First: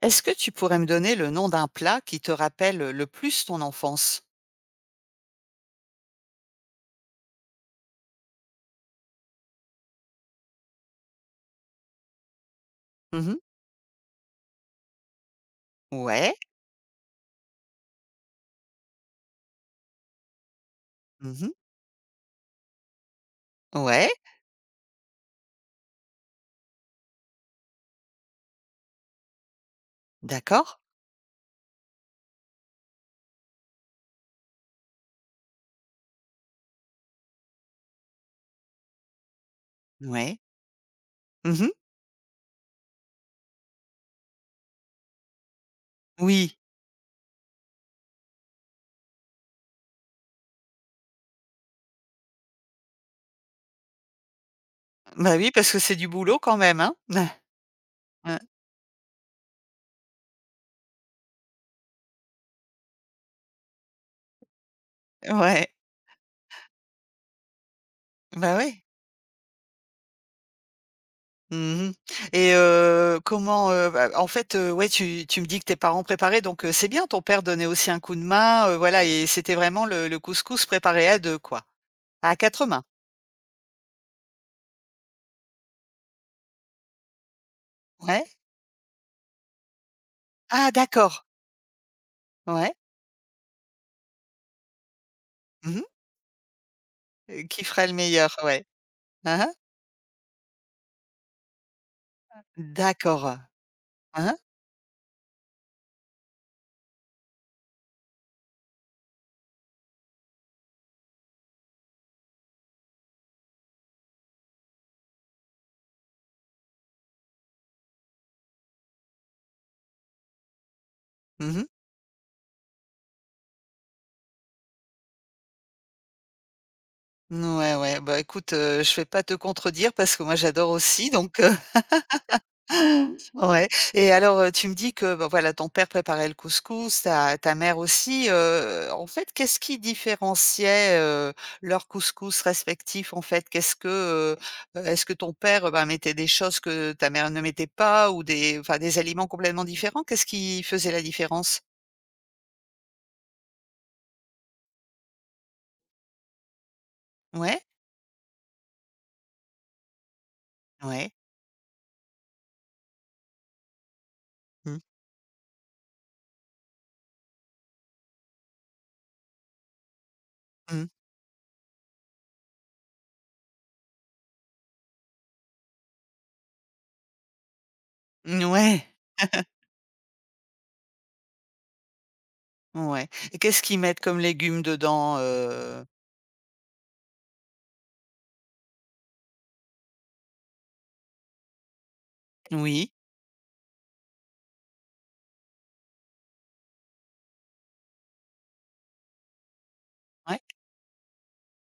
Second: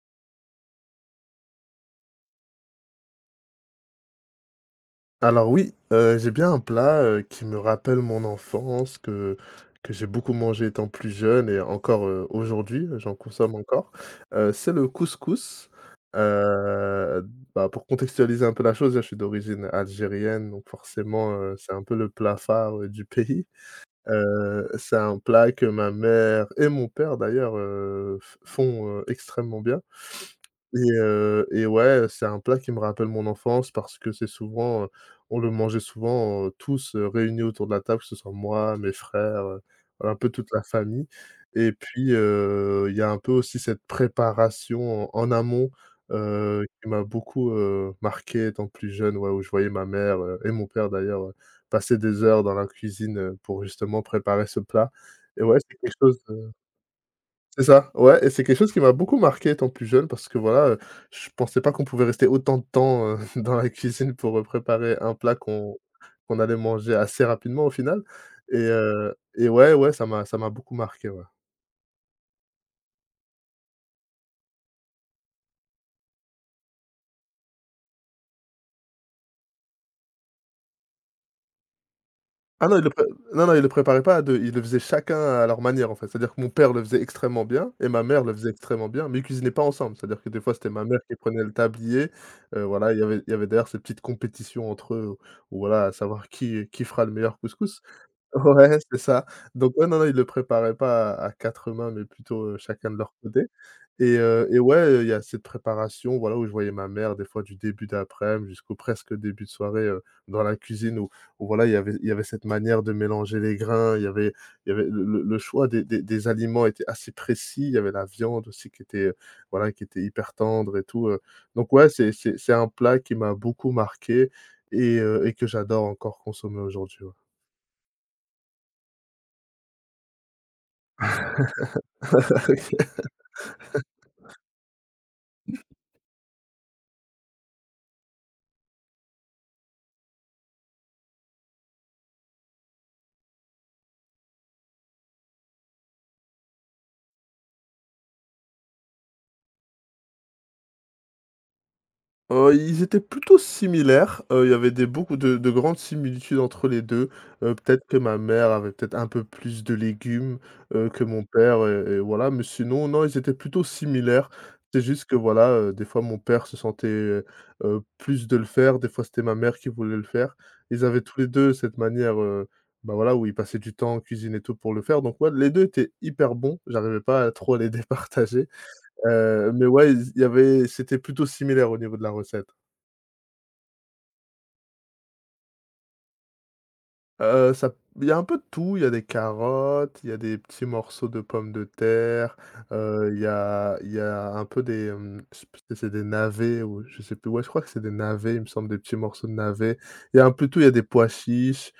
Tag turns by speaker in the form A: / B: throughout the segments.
A: Est-ce que tu pourrais me donner le nom d'un plat qui te rappelle le plus ton enfance?
B: Alors oui, j'ai bien un plat, qui me rappelle mon enfance, que j'ai beaucoup mangé étant plus jeune et encore, aujourd'hui, j'en
A: Mmh.
B: consomme encore. C'est le couscous.
A: Ouais.
B: Heu, Bah, pour contextualiser un peu la chose, je suis d'origine algérienne, donc forcément,
A: Mmh.
B: c'est un peu le plat phare, du pays.
A: Ouais.
B: C'est un plat que ma mère et mon père d'ailleurs, f font, extrêmement bien.
A: D'accord.
B: Et ouais, c'est un plat qui me rappelle mon enfance parce que c'est souvent, on le mangeait souvent, tous, réunis autour de la table, que ce soit moi, mes frères, voilà, un peu
A: Ouais.
B: toute la famille
A: Mmh.
B: et puis, il y a un peu aussi cette préparation en amont,
A: Oui.
B: qui m'a beaucoup, marqué étant plus jeune, ouais, où je voyais ma mère, et mon père d'ailleurs, passer des heures dans la cuisine, pour justement préparer ce plat
A: Bah,
B: et
A: oui,
B: ouais,
A: parce
B: c'est
A: que
B: quelque
A: c'est du
B: chose
A: boulot quand même, hein?
B: c'est ça, ouais. Et
A: Heu,
B: c'est quelque chose qui m'a beaucoup marqué étant plus jeune parce que voilà, je pensais pas qu'on pouvait rester autant de temps, dans la cuisine pour, préparer un plat
A: ouais.
B: qu'on allait manger assez rapidement au final
A: Bah,
B: et
A: ouais.
B: heu et ouais, ouais, ça m'a beaucoup marqué, ouais.
A: Mmh. Et comment, bah, en fait, ouais, tu me dis que tes parents préparaient donc c'est bien, ton père donnait aussi un coup de main, voilà et c'était vraiment le couscous préparé à 2, quoi? À 4
B: Ah non,
A: mains?
B: il le pré non, non, il le préparait pas à 2, ils le faisaient chacun à leur manière, en fait. C'est-à-dire que mon père le faisait extrêmement bien et ma mère
A: Ouais.
B: le faisait extrêmement bien, mais ils cuisinaient pas ensemble. C'est-à-dire que des fois,
A: Ah
B: c'était ma mère qui
A: d'accord.
B: prenait le tablier,
A: Ouais.
B: voilà, il y avait d'ailleurs cette petite compétition entre eux, où
A: Mmh mh.
B: voilà, à savoir qui fera le meilleur
A: Qui
B: couscous.
A: ferait le meilleur? Ouais.
B: Ouais, c'est ça.
A: Hein hein.
B: Donc ouais, non, non, ils le préparaient pas à quatre mains, mais plutôt, chacun de leur
A: D'accord,
B: côté et
A: hein.
B: heu et ouais, il y a cette préparation, voilà, où je voyais ma mère des fois du début d'après-midi jusqu'au presque début de soirée, dans la cuisine où voilà, il y avait cette manière de mélanger les grains, il y avait le choix des aliments était assez précis, il y avait la viande aussi qui était, voilà, qui était hyper tendre et tout,
A: Mmh.
B: donc ouais, c'est un plat qui m'a beaucoup marqué et que j'adore encore consommer aujourd'hui, ouais.
A: Ouais, ouais, bah, écoute, je vais pas te contredire parce que moi j'adore aussi donc ouais, et alors, tu me dis que, bah, voilà, ton père préparait le couscous, ta mère aussi, en fait, qu'est-ce qui différenciait leurs couscous respectifs, en fait? Qu'est-ce que est-ce que ton père, ben, mettait des choses que ta mère ne mettait pas ou des enfin, des aliments complètement différents? Qu'est-ce qui faisait la différence?
B: Ils étaient plutôt similaires, il y avait des beaucoup de grandes similitudes entre les 2.
A: Ouais?
B: Peut-être que ma mère avait peut-être un peu plus de légumes, que
A: Ouais.
B: mon père et voilà, mais sinon, non, ils étaient plutôt similaires.
A: Mmh.
B: C'est juste que voilà, des fois mon père se sentait, plus de le faire, des fois c'était ma mère qui voulait le faire. Ils
A: Mmh.
B: avaient tous les 2 cette manière, bah, voilà, où ils passaient du temps en cuisine et tout pour le faire, donc ouais, les 2 étaient hyper bons, j'arrivais pas à trop les
A: Mmh,
B: départager,
A: ouais.
B: mais ouais, il y avait c'était plutôt similaire au niveau de la recette.
A: Ouais, et qu'est-ce qu'ils mettent comme légumes dedans?
B: Ça Il y a un peu de tout, il y a des carottes, il y a des petits morceaux de pommes de terre,
A: Oui,
B: il y a un peu des, je sais plus si c'est des navets ou je sais plus, ouais, je crois que c'est des navets, il me semble, des petits morceaux de navets. Il y a un
A: ouais.
B: peu de tout, il y a des pois chiches,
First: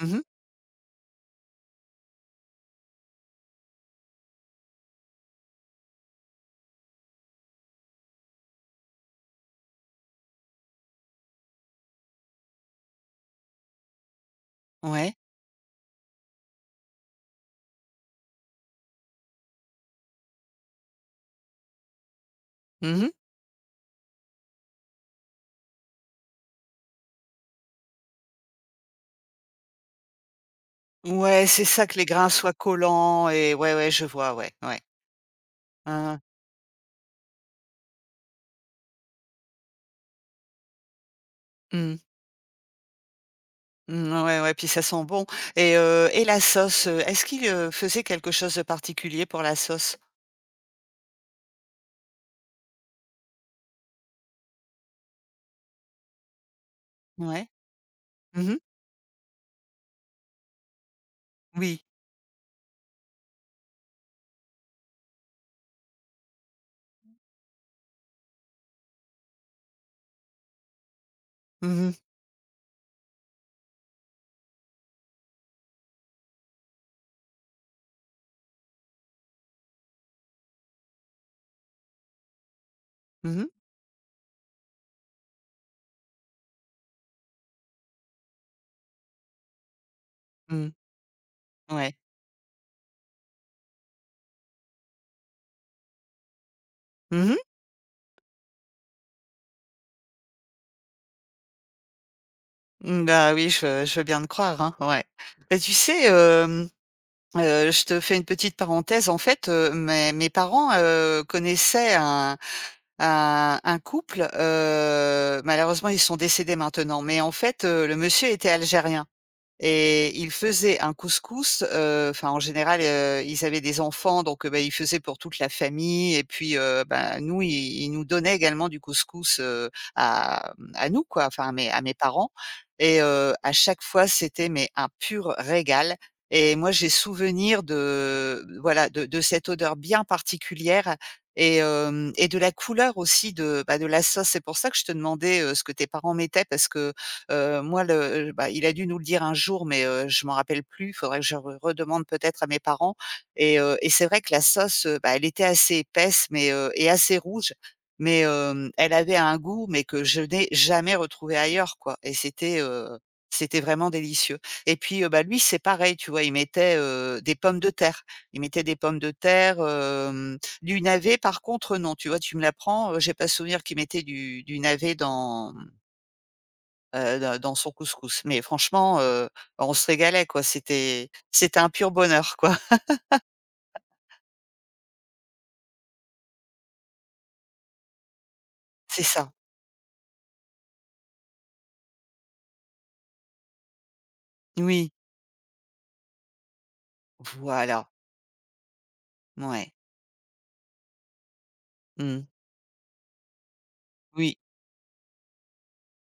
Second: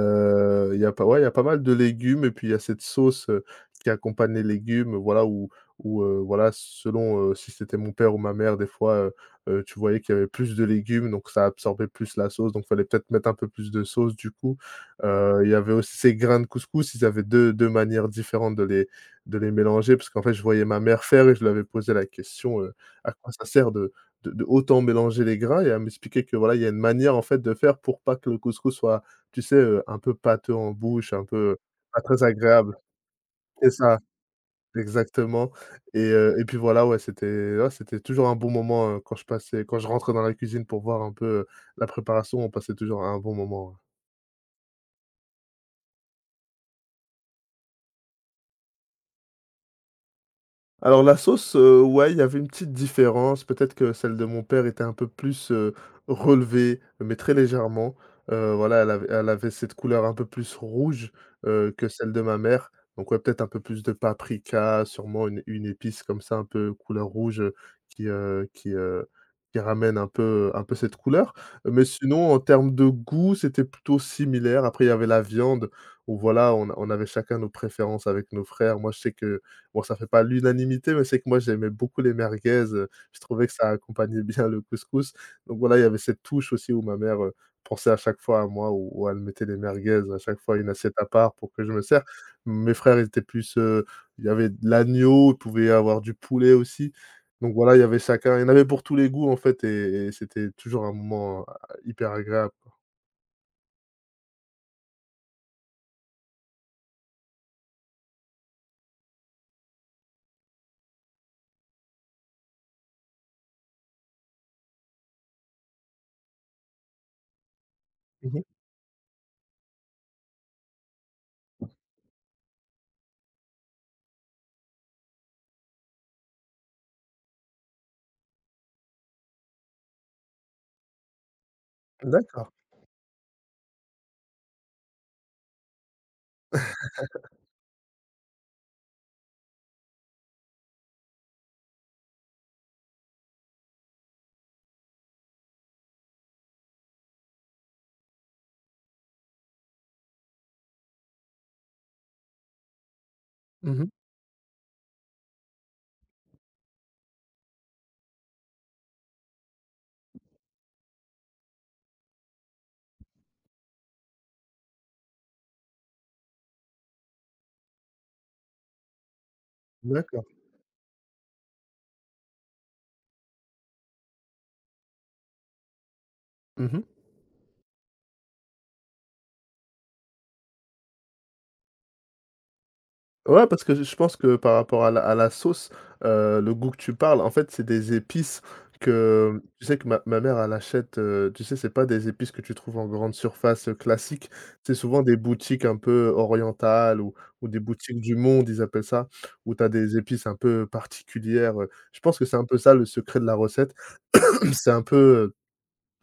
A: Mmh.
B: il y a pas ouais, il y a pas mal de légumes et puis il y a cette sauce, qui accompagne les légumes, voilà, où voilà, selon, si c'était mon père ou ma mère, des fois, tu voyais qu'il y avait plus de légumes, donc ça absorbait plus la sauce, donc fallait peut-être mettre un peu plus de sauce, du coup.
A: Ouais.
B: Il y avait aussi ces grains de couscous, ils avaient deux manières différentes de les mélanger parce qu'en fait, je voyais ma mère faire et je lui avais posé la question:
A: Mmh.
B: «À quoi ça sert de autant mélanger les grains?» Et elle m'expliquait que voilà, il y a une manière en fait de faire pour pas que le couscous soit, tu sais, un peu pâteux en bouche, un
A: Ouais,
B: peu
A: c'est ça, que
B: pas
A: les
B: très
A: grains soient
B: agréable.
A: collants et
B: C'est
A: ouais, ouais,
B: ça,
A: je vois, ouais, ouais.
B: exactement et
A: Hein, hein.
B: heu et puis voilà, ouais, c'était toujours un bon moment, quand je passais quand je rentrais dans la cuisine pour voir un peu, la
A: Mmh.
B: préparation, on passait toujours un bon moment, ouais.
A: Mmh, ouais, ouais, puis ça sent bon et la sauce, est-ce qu'ils faisaient quelque chose de particulier pour la sauce?
B: Alors la sauce, ouais, il y avait une petite différence. Peut-être que celle de mon père était un peu plus, relevée, mais très
A: Ouais.
B: légèrement.
A: Mmh.
B: Voilà, elle avait cette couleur un peu plus rouge,
A: Oui.
B: que celle de ma mère. Donc ouais, peut-être un peu plus de paprika, sûrement une épice comme ça, un peu couleur rouge, qui, heu qui, heu, qui ramène un peu cette couleur. Mais
A: Mmh mh.
B: sinon, en termes de goût, c'était plutôt similaire. Après, il y avait la viande où voilà, on avait chacun nos préférences avec nos frères. Moi, je sais que bon, ça fait pas l'unanimité, mais c'est que moi j'aimais beaucoup les merguez, je
A: Mmh.
B: trouvais que ça accompagnait bien le couscous. Donc voilà, il y avait cette touche aussi où ma mère, pensait à chaque fois à moi, où elle mettait les merguez à chaque fois, une
A: Mmh.
B: assiette à part pour que je me
A: Ouais.
B: serve. Mes frères ils étaient plus, il y avait de l'agneau, il pouvait y avoir du poulet aussi.
A: Mmh mh.
B: Donc voilà, il y en avait pour tous les goûts en fait et c'était toujours un moment, hyper agréable, quoi.
A: Mmh, bah, oui, je veux bien te croire, hein, ouais. Bah, tu sais, je te fais une petite parenthèse. En fait, mes parents, connaissaient un couple, malheureusement, ils sont décédés maintenant, mais en fait, le monsieur
B: Mmh mh.
A: était algérien et ils faisaient un couscous, enfin, en général, ils avaient des enfants, donc bah, ils faisaient pour toute la famille et puis, bah, nous, ils nous donnaient également du couscous, à nous, quoi, enfin, à mes parents
B: D'accord.
A: et à chaque fois, c'était mais un pur régal et moi, j'ai souvenir de voilà, de cette odeur bien particulière et de la couleur aussi de la sauce. C'est pour ça que je te demandais, ce que tes parents mettaient parce que moi le bah, il a dû nous le dire un jour, mais je m'en rappelle plus. Il faudrait que je re redemande peut-être à mes parents et heu
B: Mmh
A: et
B: mh.
A: c'est vrai que la sauce, bah, elle était assez épaisse, mais et assez rouge, mais elle avait un goût, mais que je n'ai jamais retrouvé ailleurs, quoi et c'était vraiment délicieux et puis, bah, lui, c'est pareil, tu vois? Il mettait, des pommes de terre. Il mettait des pommes de terre,
B: D'accord.
A: du navet, par contre, non, tu vois? Tu me l'apprends, j'ai pas souvenir qu'il mettait du navet dans
B: Mmh mh.
A: heu, dans dans son couscous. Mais franchement, on se régalait quoi, c'était un pur bonheur quoi.
B: Ouais, parce que je pense que par rapport à la sauce, le goût que tu parles, en fait, c'est des épices
A: C'est ça.
B: que tu sais que ma mère elle achète, tu sais, c'est pas des épices que tu trouves en grande surface, classique. C'est
A: Oui,
B: souvent des boutiques un peu orientales ou des
A: voilà,
B: boutiques du monde, ils appellent ça, où tu as
A: ouais.
B: des épices un peu particulières. Je pense
A: Mmh.
B: que c'est un peu ça le secret de la recette.
A: Oui.
B: C'est un peu, heu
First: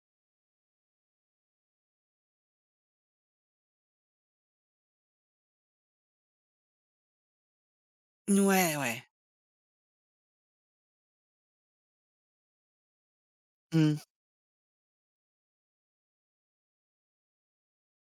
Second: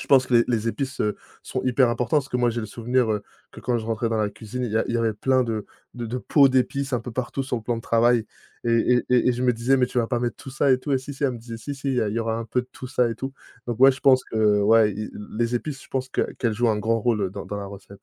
B: je pense que les épices, sont hyper importantes parce que moi j'ai le souvenir, que quand je rentrais dans la cuisine, il y avait plein de pots d'épices un peu partout sur le plan de travail et
A: Ouais, ouais.
B: et et et je me disais: «Mais tu vas pas mettre tout ça et tout?» Et si, si, elle me disait: «Si, si, il y aura un peu de tout ça et tout». Donc ouais,
A: Mmh.
B: je pense que ouais, i les épices, je pense que qu'elles jouent un grand rôle, dans la recette,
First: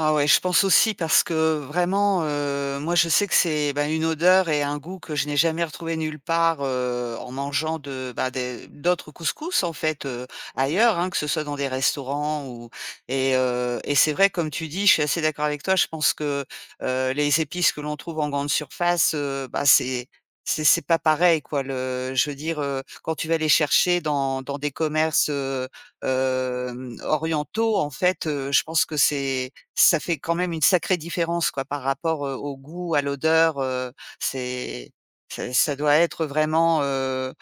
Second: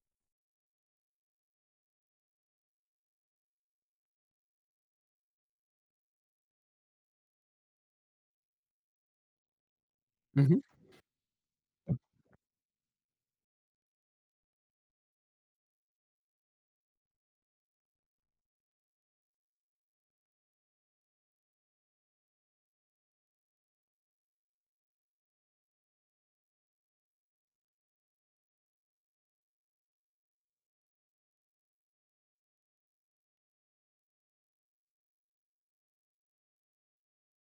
A: Ah ouais, je pense aussi parce que vraiment, moi je sais que c'est, bah, une odeur et un goût que je n'ai jamais retrouvé nulle part, en mangeant de, bah, des d'autres couscous en fait,
B: ouais.
A: ailleurs, hein, que ce soit dans des restaurants ou. Et c'est vrai comme tu dis, je suis assez d'accord avec toi. Je pense que, les épices que l'on trouve en grande surface, bah, c'est pas pareil quoi. Le je veux dire, quand tu vas les chercher dans des commerces, orientaux en fait, je pense que c'est ça fait quand même une sacrée différence quoi, par rapport, au goût, à l'odeur, c'est c'est ça doit être vraiment,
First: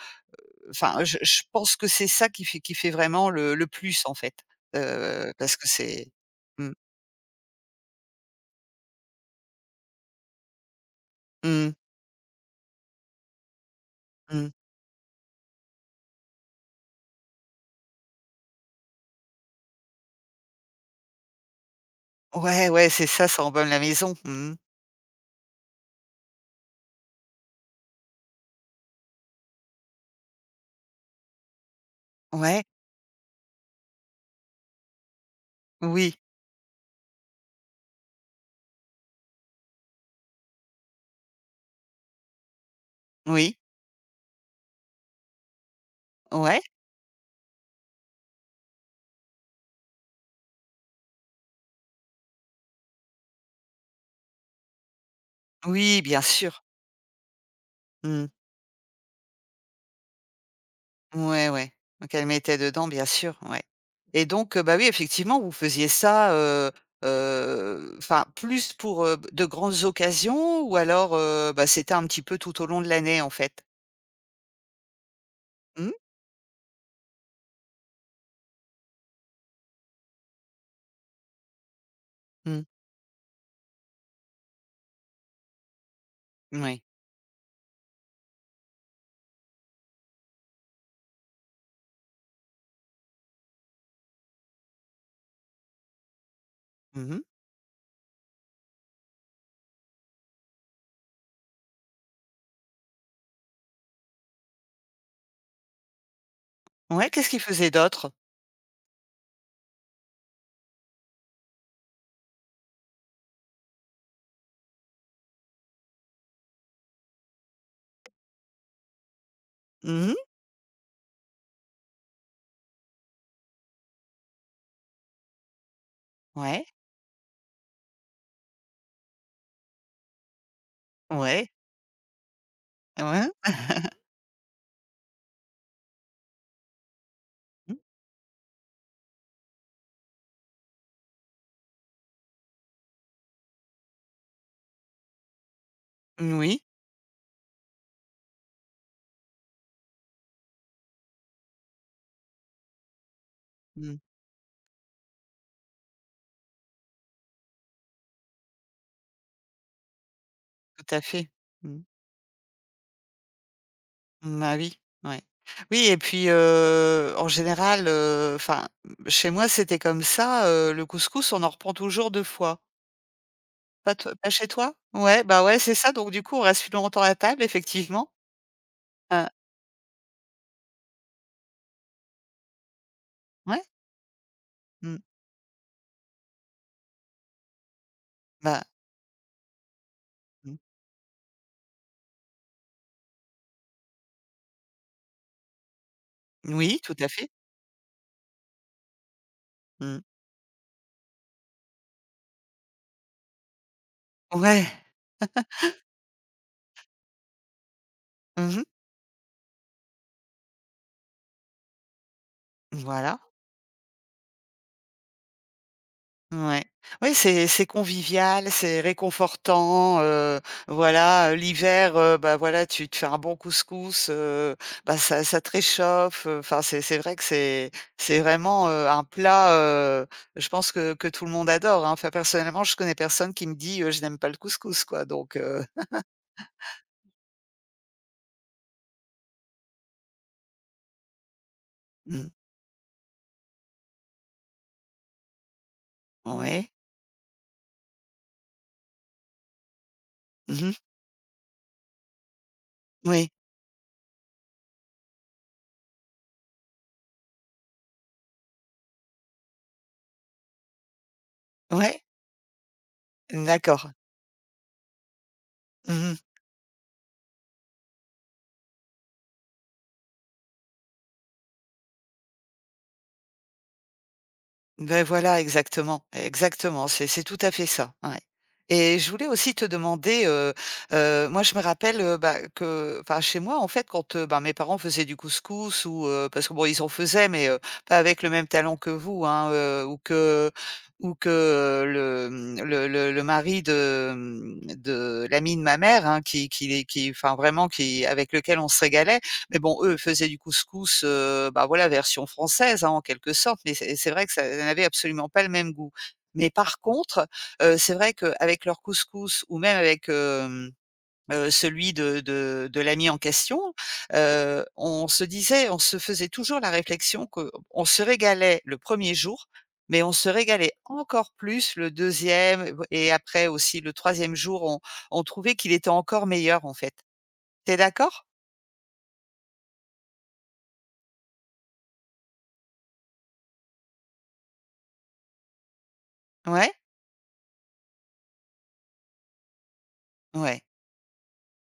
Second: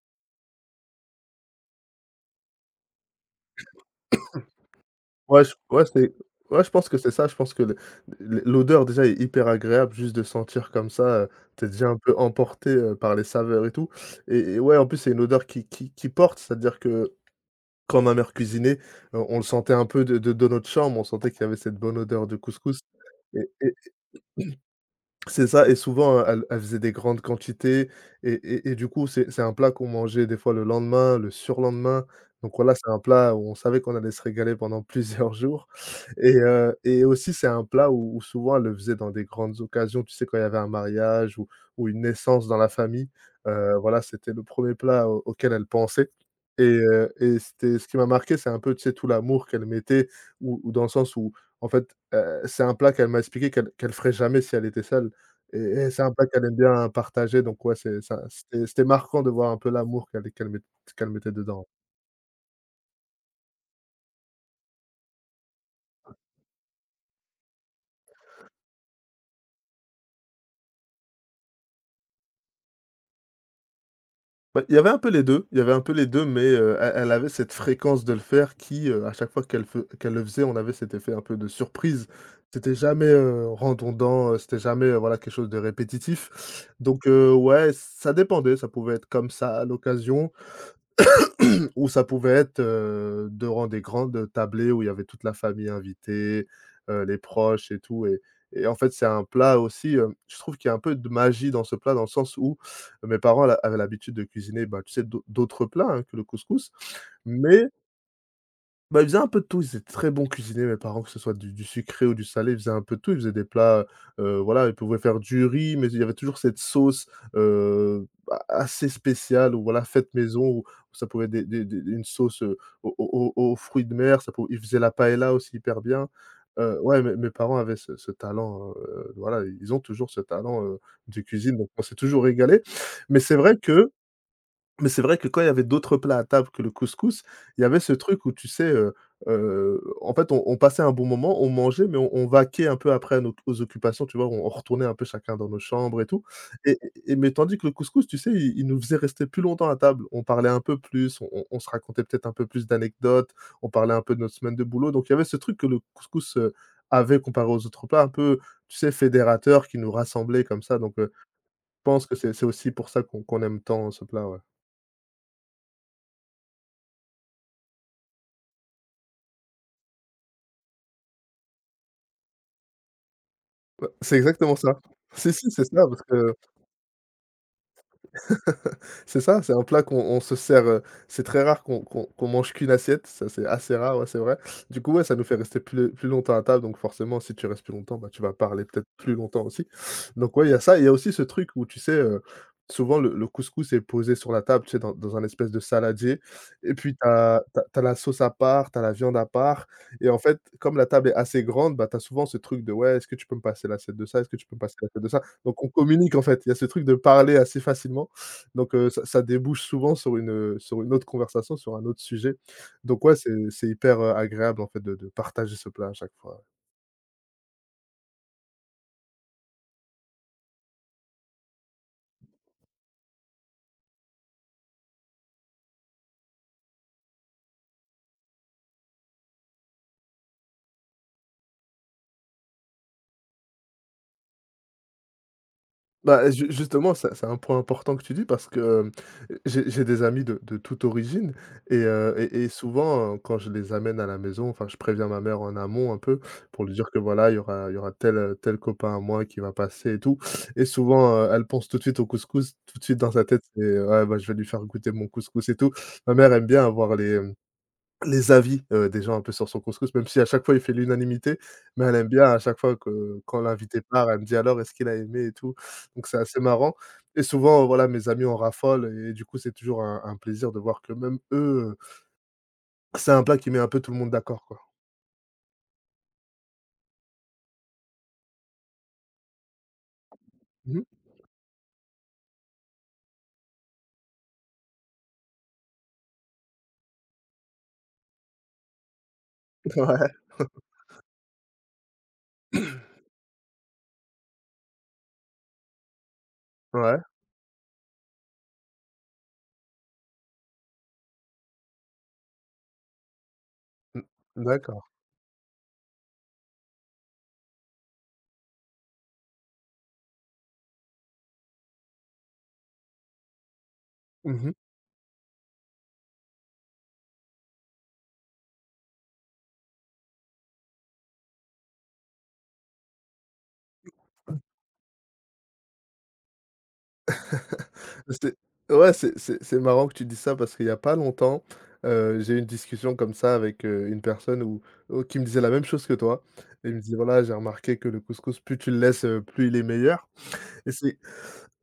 A: enfin je pense que c'est ça qui fait vraiment le plus en fait,
B: Ouais, je
A: parce que
B: ouais,
A: c'est
B: c'est ouais, je
A: mmh,
B: pense que c'est ça. Je pense que le l l'odeur déjà est hyper agréable, juste de sentir comme ça, tu
A: mmh,
B: déjà un peu emporté, par les saveurs et tout et
A: mmh.
B: et ouais, en plus, c'est une odeur qui porte, c'est-à-dire que quand ma mère cuisinait, on le sentait un peu de notre chambre, on sentait qu'il y avait cette bonne odeur de
A: Ouais,
B: couscous
A: ouais, c'est ça, ça
B: et
A: embaume
B: et
A: la maison. Mmh mh.
B: c'est ça et souvent, elle faisait des grandes quantités et du coup, c'est un plat qu'on mangeait des fois le lendemain, le surlendemain donc
A: Ouais,
B: voilà, c'est un plat où on savait qu'on allait se régaler pendant plusieurs jours
A: oui,
B: et aussi, c'est un plat où souvent elle le faisait dans des grandes occasions, tu sais, quand il y avait un mariage ou une naissance dans la famille,
A: oui,
B: voilà, c'était le premier plat au auquel elle pensait
A: ouais,
B: et c'était ce qui m'a marqué, c'est un peu, tu sais, tout l'amour qu'elle mettait ou dans le sens où, en fait, c'est un plat qu'elle m'a expliqué qu'elle ferait jamais si elle était seule et
A: oui,
B: c'est un
A: bien
B: plat qu'elle aime
A: sûr.
B: bien partager donc ouais, c'est ça
A: Mmh.
B: c'était marquant de voir un peu l'amour qu'elle mettait
A: Ouais,
B: dedans.
A: ouais. Donc elle mettait dedans, bien sûr, ouais. Et donc, bah, oui, effectivement, vous faisiez ça, enfin, plus pour, de grandes occasions ou alors, bah, c'était un petit peu tout au long de l'année, en fait?
B: Bah, il y avait un peu les 2 il y avait un
A: Mmh?
B: peu les 2 mais elle avait cette fréquence de le faire qui, à chaque fois qu'elle le faisait, on avait cet effet un peu de surprise.
A: Mmh.
B: C'était jamais, redondant, c'était jamais, voilà quelque chose de répétitif.
A: Ouais.
B: Donc ouais, ça dépendait, ça pouvait être comme ça à l'occasion ou ça pouvait être, durant des grandes tablées où il y avait toute la famille invitée, les
A: Mmh.
B: proches et tout et en fait, c'est un plat aussi, je trouve qu'il y a un peu de magie dans ce plat, dans le sens où mes parents la avaient l'habitude de cuisiner, bah, tu sais, d'autres plats, hein, que le couscous
A: Ouais, qu'est-ce qu'il
B: mais
A: faisait d'autre?
B: bah, ils faisaient un peu de tout, ils étaient très bons cuisiniers, mes parents, que ce soit du sucré ou du salé, ils faisaient un peu de tout. Ils faisaient des plats, voilà, ils pouvaient faire du riz, mais il y avait toujours cette sauce, a assez spéciale ou voilà,
A: Mmh
B: faite
A: mh.
B: maison ou ça pouvait être des une sauce, aux fruits de mer, ça pou ils faisaient la paella aussi hyper bien.
A: Ouais.
B: Ouais, mes parents avaient ce talent, voilà, ils ont toujours ce talent, de
A: Ouais.
B: cuisine, donc on s'est toujours régalé. Mais
A: Ouais.
B: c'est vrai que mais c'est vrai que quand il y avait d'autres plats à table que le couscous, il y avait ce truc où tu sais, en fait, on passait un bon moment, on mangeait, mais on vaquait un peu après à nos aux occupations, tu vois? On retournait un peu chacun dans nos chambres et tout
A: Oui.
B: et et mais tandis que le couscous, tu sais, il nous faisait rester plus longtemps à table. On parlait un peu plus, on se racontait peut-être un peu plus d'anecdotes, on parlait
A: Mmh.
B: un peu de notre semaine de boulot, donc il y avait ce truc que le couscous, avait comparé aux autres plats, un peu, tu sais, fédérateur qui nous rassemblait comme ça,
A: Tout
B: donc
A: à fait. Mmh.
B: je pense que c'est aussi pour ça qu'on aime tant ce plat, ouais.
A: Bah, oui, ouais. Oui, et puis, en général, enfin, chez moi, c'était comme ça, le couscous, on en reprend toujours 2 fois.
B: Bah,
A: Pas t
B: c'est
A: pas chez
B: exactement
A: toi?
B: ça.
A: Ouais,
B: Si,
A: bah,
B: si,
A: ouais,
B: c'est
A: c'est
B: ça
A: ça,
B: parce
A: donc du
B: que
A: coup, on reste plus longtemps à table, effectivement.
B: c'est
A: Heu,
B: ça, c'est un plat qu'on on se sert, c'est très rare qu'on mange qu'une assiette, ça c'est
A: ouais,
B: assez rare, ouais, c'est vrai. Du coup,
A: mmh,
B: ouais, ça nous fait rester plus longtemps à table, donc forcément, si tu restes plus longtemps, bah, tu vas
A: bah,
B: parler peut-être plus longtemps aussi. Donc ouais, il y
A: mmh,
B: a ça, il y a aussi ce truc où tu sais, souvent le couscous est posé sur la table, tu sais, dans un espèce de saladier et
A: oui, tout
B: puis
A: à fait.
B: tu as la sauce à part, tu as la viande à part
A: Mmh.
B: et en fait, comme la table est assez grande, bah, tu as souvent ce truc de: «Ouais, est-ce que tu peux me passer l'assiette de ça? Est-ce que tu peux me
A: Ouais.
B: passer l'assiette de ça?» Donc on communique en fait, il y a ce truc de parler assez facilement
A: Mmh.
B: donc ça débouche souvent sur une autre conversation, sur un autre sujet. Donc ouais,
A: Voilà.
B: c'est hyper, agréable en fait de partager ce plat à chaque fois.
A: Ouais. Oui, c'est convivial, c'est réconfortant, voilà, l'hiver, bah, voilà, tu te fais un bon couscous, bah, ça te réchauffe, enfin, c'est vrai que c'est vraiment, un plat, je pense que tout le monde adore, hein. Enfin, personnellement, je connais personne qui me dit: «Je n'aime pas le couscous», quoi, donc
B: Bah, ju justement, ça c'est un point important que tu dis parce que, hem, j'ai des amis de toute origine et heu
A: mmh.
B: et et souvent, quand je les amène à la maison, enfin, je préviens ma mère en amont un peu pour
A: Ouais.
B: lui dire que voilà, il y aura tel, tel copain à moi qui va passer et tout et
A: Mmh.
B: souvent, elle pense tout de suite au couscous, tout de suite dans sa
A: Oui.
B: tête, c'est: «Ouais, bah, je vais lui faire goûter mon couscous et tout». Ma mère aime bien avoir les avis, des gens un peu sur son couscous, même si à chaque fois il fait l'unanimité, mais elle
A: Ouais.
B: aime bien à chaque fois que quand l'invité
A: D'accord.
B: part, elle me dit: «Alors est-ce qu'il a aimé?» et tout, donc
A: Mmh.
B: c'est assez marrant et souvent, voilà, mes amis en raffolent et du coup, c'est toujours un plaisir de voir que même eux, c'est un plat qui met un peu tout le monde d'accord, quoi.
A: Ben voilà, exactement, exactement, c'est tout à fait ça, ouais, et je voulais aussi te demander,
B: Mmh.
A: moi je me rappelle, bah, que enfin chez moi en fait quand, bah, mes parents faisaient du couscous ou parce que bon ils en faisaient mais pas avec le même talent que vous, hein, ou que le, mmh,
B: Ouais.
A: le le le mari de l'ami de ma mère, hein, qui les
B: Ouais.
A: qui enfin vraiment qui avec lequel on se régalait, mais bon, eux faisaient du couscous, bah, voilà, version française, hein, en quelque sorte, mais c'est
B: Mmh.
A: c'est vrai que ça n'avait
B: D'accord.
A: absolument pas le même goût. Mais par contre, c'est vrai qu'avec leur couscous ou même avec, celui de l'ami en question,
B: Mmh.
A: on se faisait toujours la réflexion qu'on se régalait le premier jour, mais on se régalait encore plus le deuxième et après aussi le troisième jour, on trouvait qu'il était encore meilleur, en fait. T'es d'accord?
B: C'est ouais, c'est marrant que tu dis ça parce qu'il y a pas longtemps, j'ai eu une discussion comme ça avec, une personne où qui me disait la même chose que toi.
A: Ouais?
B: Elle me disait: «Voilà, j'ai remarqué que le couscous, plus tu le laisses, plus il est meilleur»
A: Ouais.
B: et c'est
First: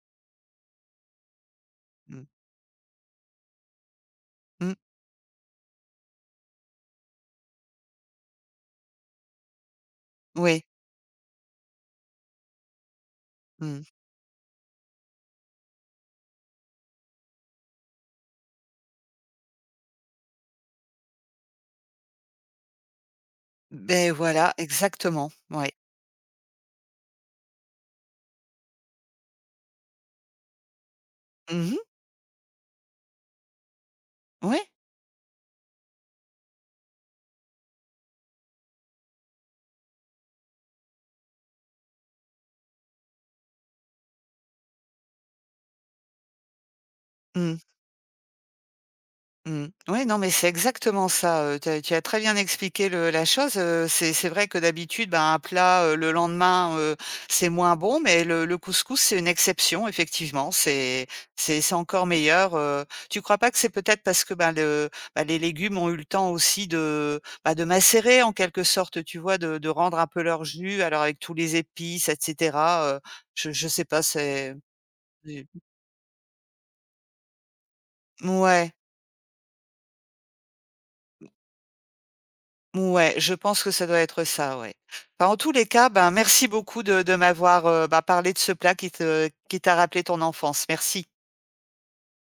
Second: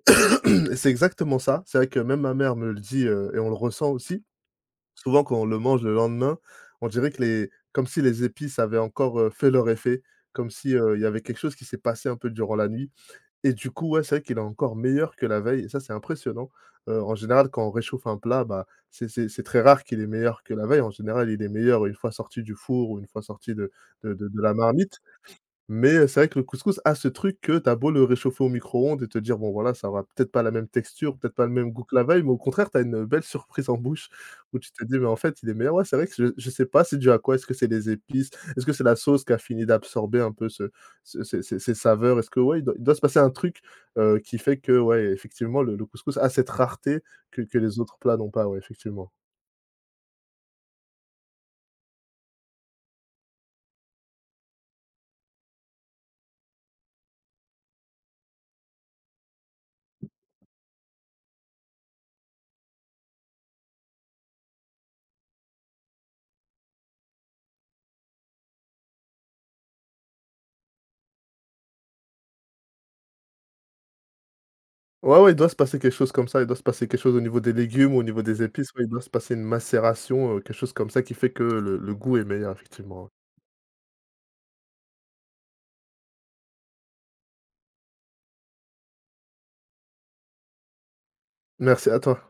B: et c'est exactement ça. C'est vrai que même
A: Mmh.
B: ma mère me le dit, et on le ressent aussi.
A: Mmh.
B: Souvent, quand on le mange le lendemain, on dirait que les comme si les épices avaient encore, fait leur effet, comme
A: Oui.
B: si, il y avait quelque chose qui s'est passé un peu durant la nuit. Et du
A: Mmh.
B: coup, ouais, c'est vrai qu'il est encore meilleur que la veille et ça, c'est impressionnant. En général, quand on réchauffe un plat, bah, c'est très rare qu'il est meilleur que la veille. En général, il est meilleur une fois sorti du four ou une fois sorti
A: Beh,
B: de
A: voilà,
B: la marmite.
A: exactement. Oui.
B: Mais c'est vrai que le couscous a ce truc que t'as beau le réchauffer au micro-ondes et te dire: «Bon voilà, ça aura peut-être pas la même texture, peut-être pas le
A: Mmh
B: même
A: mh.
B: goût que la veille», mais au contraire, t'as une, belle surprise en bouche où
A: Ouais.
B: tu te dis: «Mais en fait, il est meilleur». Ouais, c'est vrai que je sais pas c'est dû à quoi? Est-ce que c'est les épices? Est-ce que c'est la sauce qui a fini d'absorber un peu ce ce ces ces ces saveurs? Est-ce que ouais, il doit se passer un truc, qui fait que ouais, effectivement, le couscous a cette rareté que
A: Mmh.
B: que les autres plats n'ont pas, ouais, effectivement.
A: Mmh. Ouais, non, mais c'est exactement ça, tu as très bien expliqué le la chose, c'est vrai que d'habitude, ben, un plat, le lendemain, c'est moins bon, mais le couscous, c'est une exception effectivement, c'est encore meilleur, tu crois pas que c'est peut-être parce que, ben, le bah, les légumes ont eu le temps aussi de macérer en quelque sorte, tu vois? De rendre un peu leur jus, alors avec tous les épices etc., je sais pas, c'est,
B: Ouais, ouais, il
A: ouais.
B: doit se passer quelque chose comme ça, il doit se passer quelque chose au niveau des légumes, au niveau des épices, ouais, il doit se passer une macération, quelque chose comme ça qui fait que le goût est meilleur effectivement, ouais.
A: Ouais, je pense que ça doit être ça, ouais. Enfin, en tous les cas, ben, merci beaucoup de m'avoir, bah, parlé de ce plat qui t'a rappelé ton enfance. Merci.
B: Merci à toi.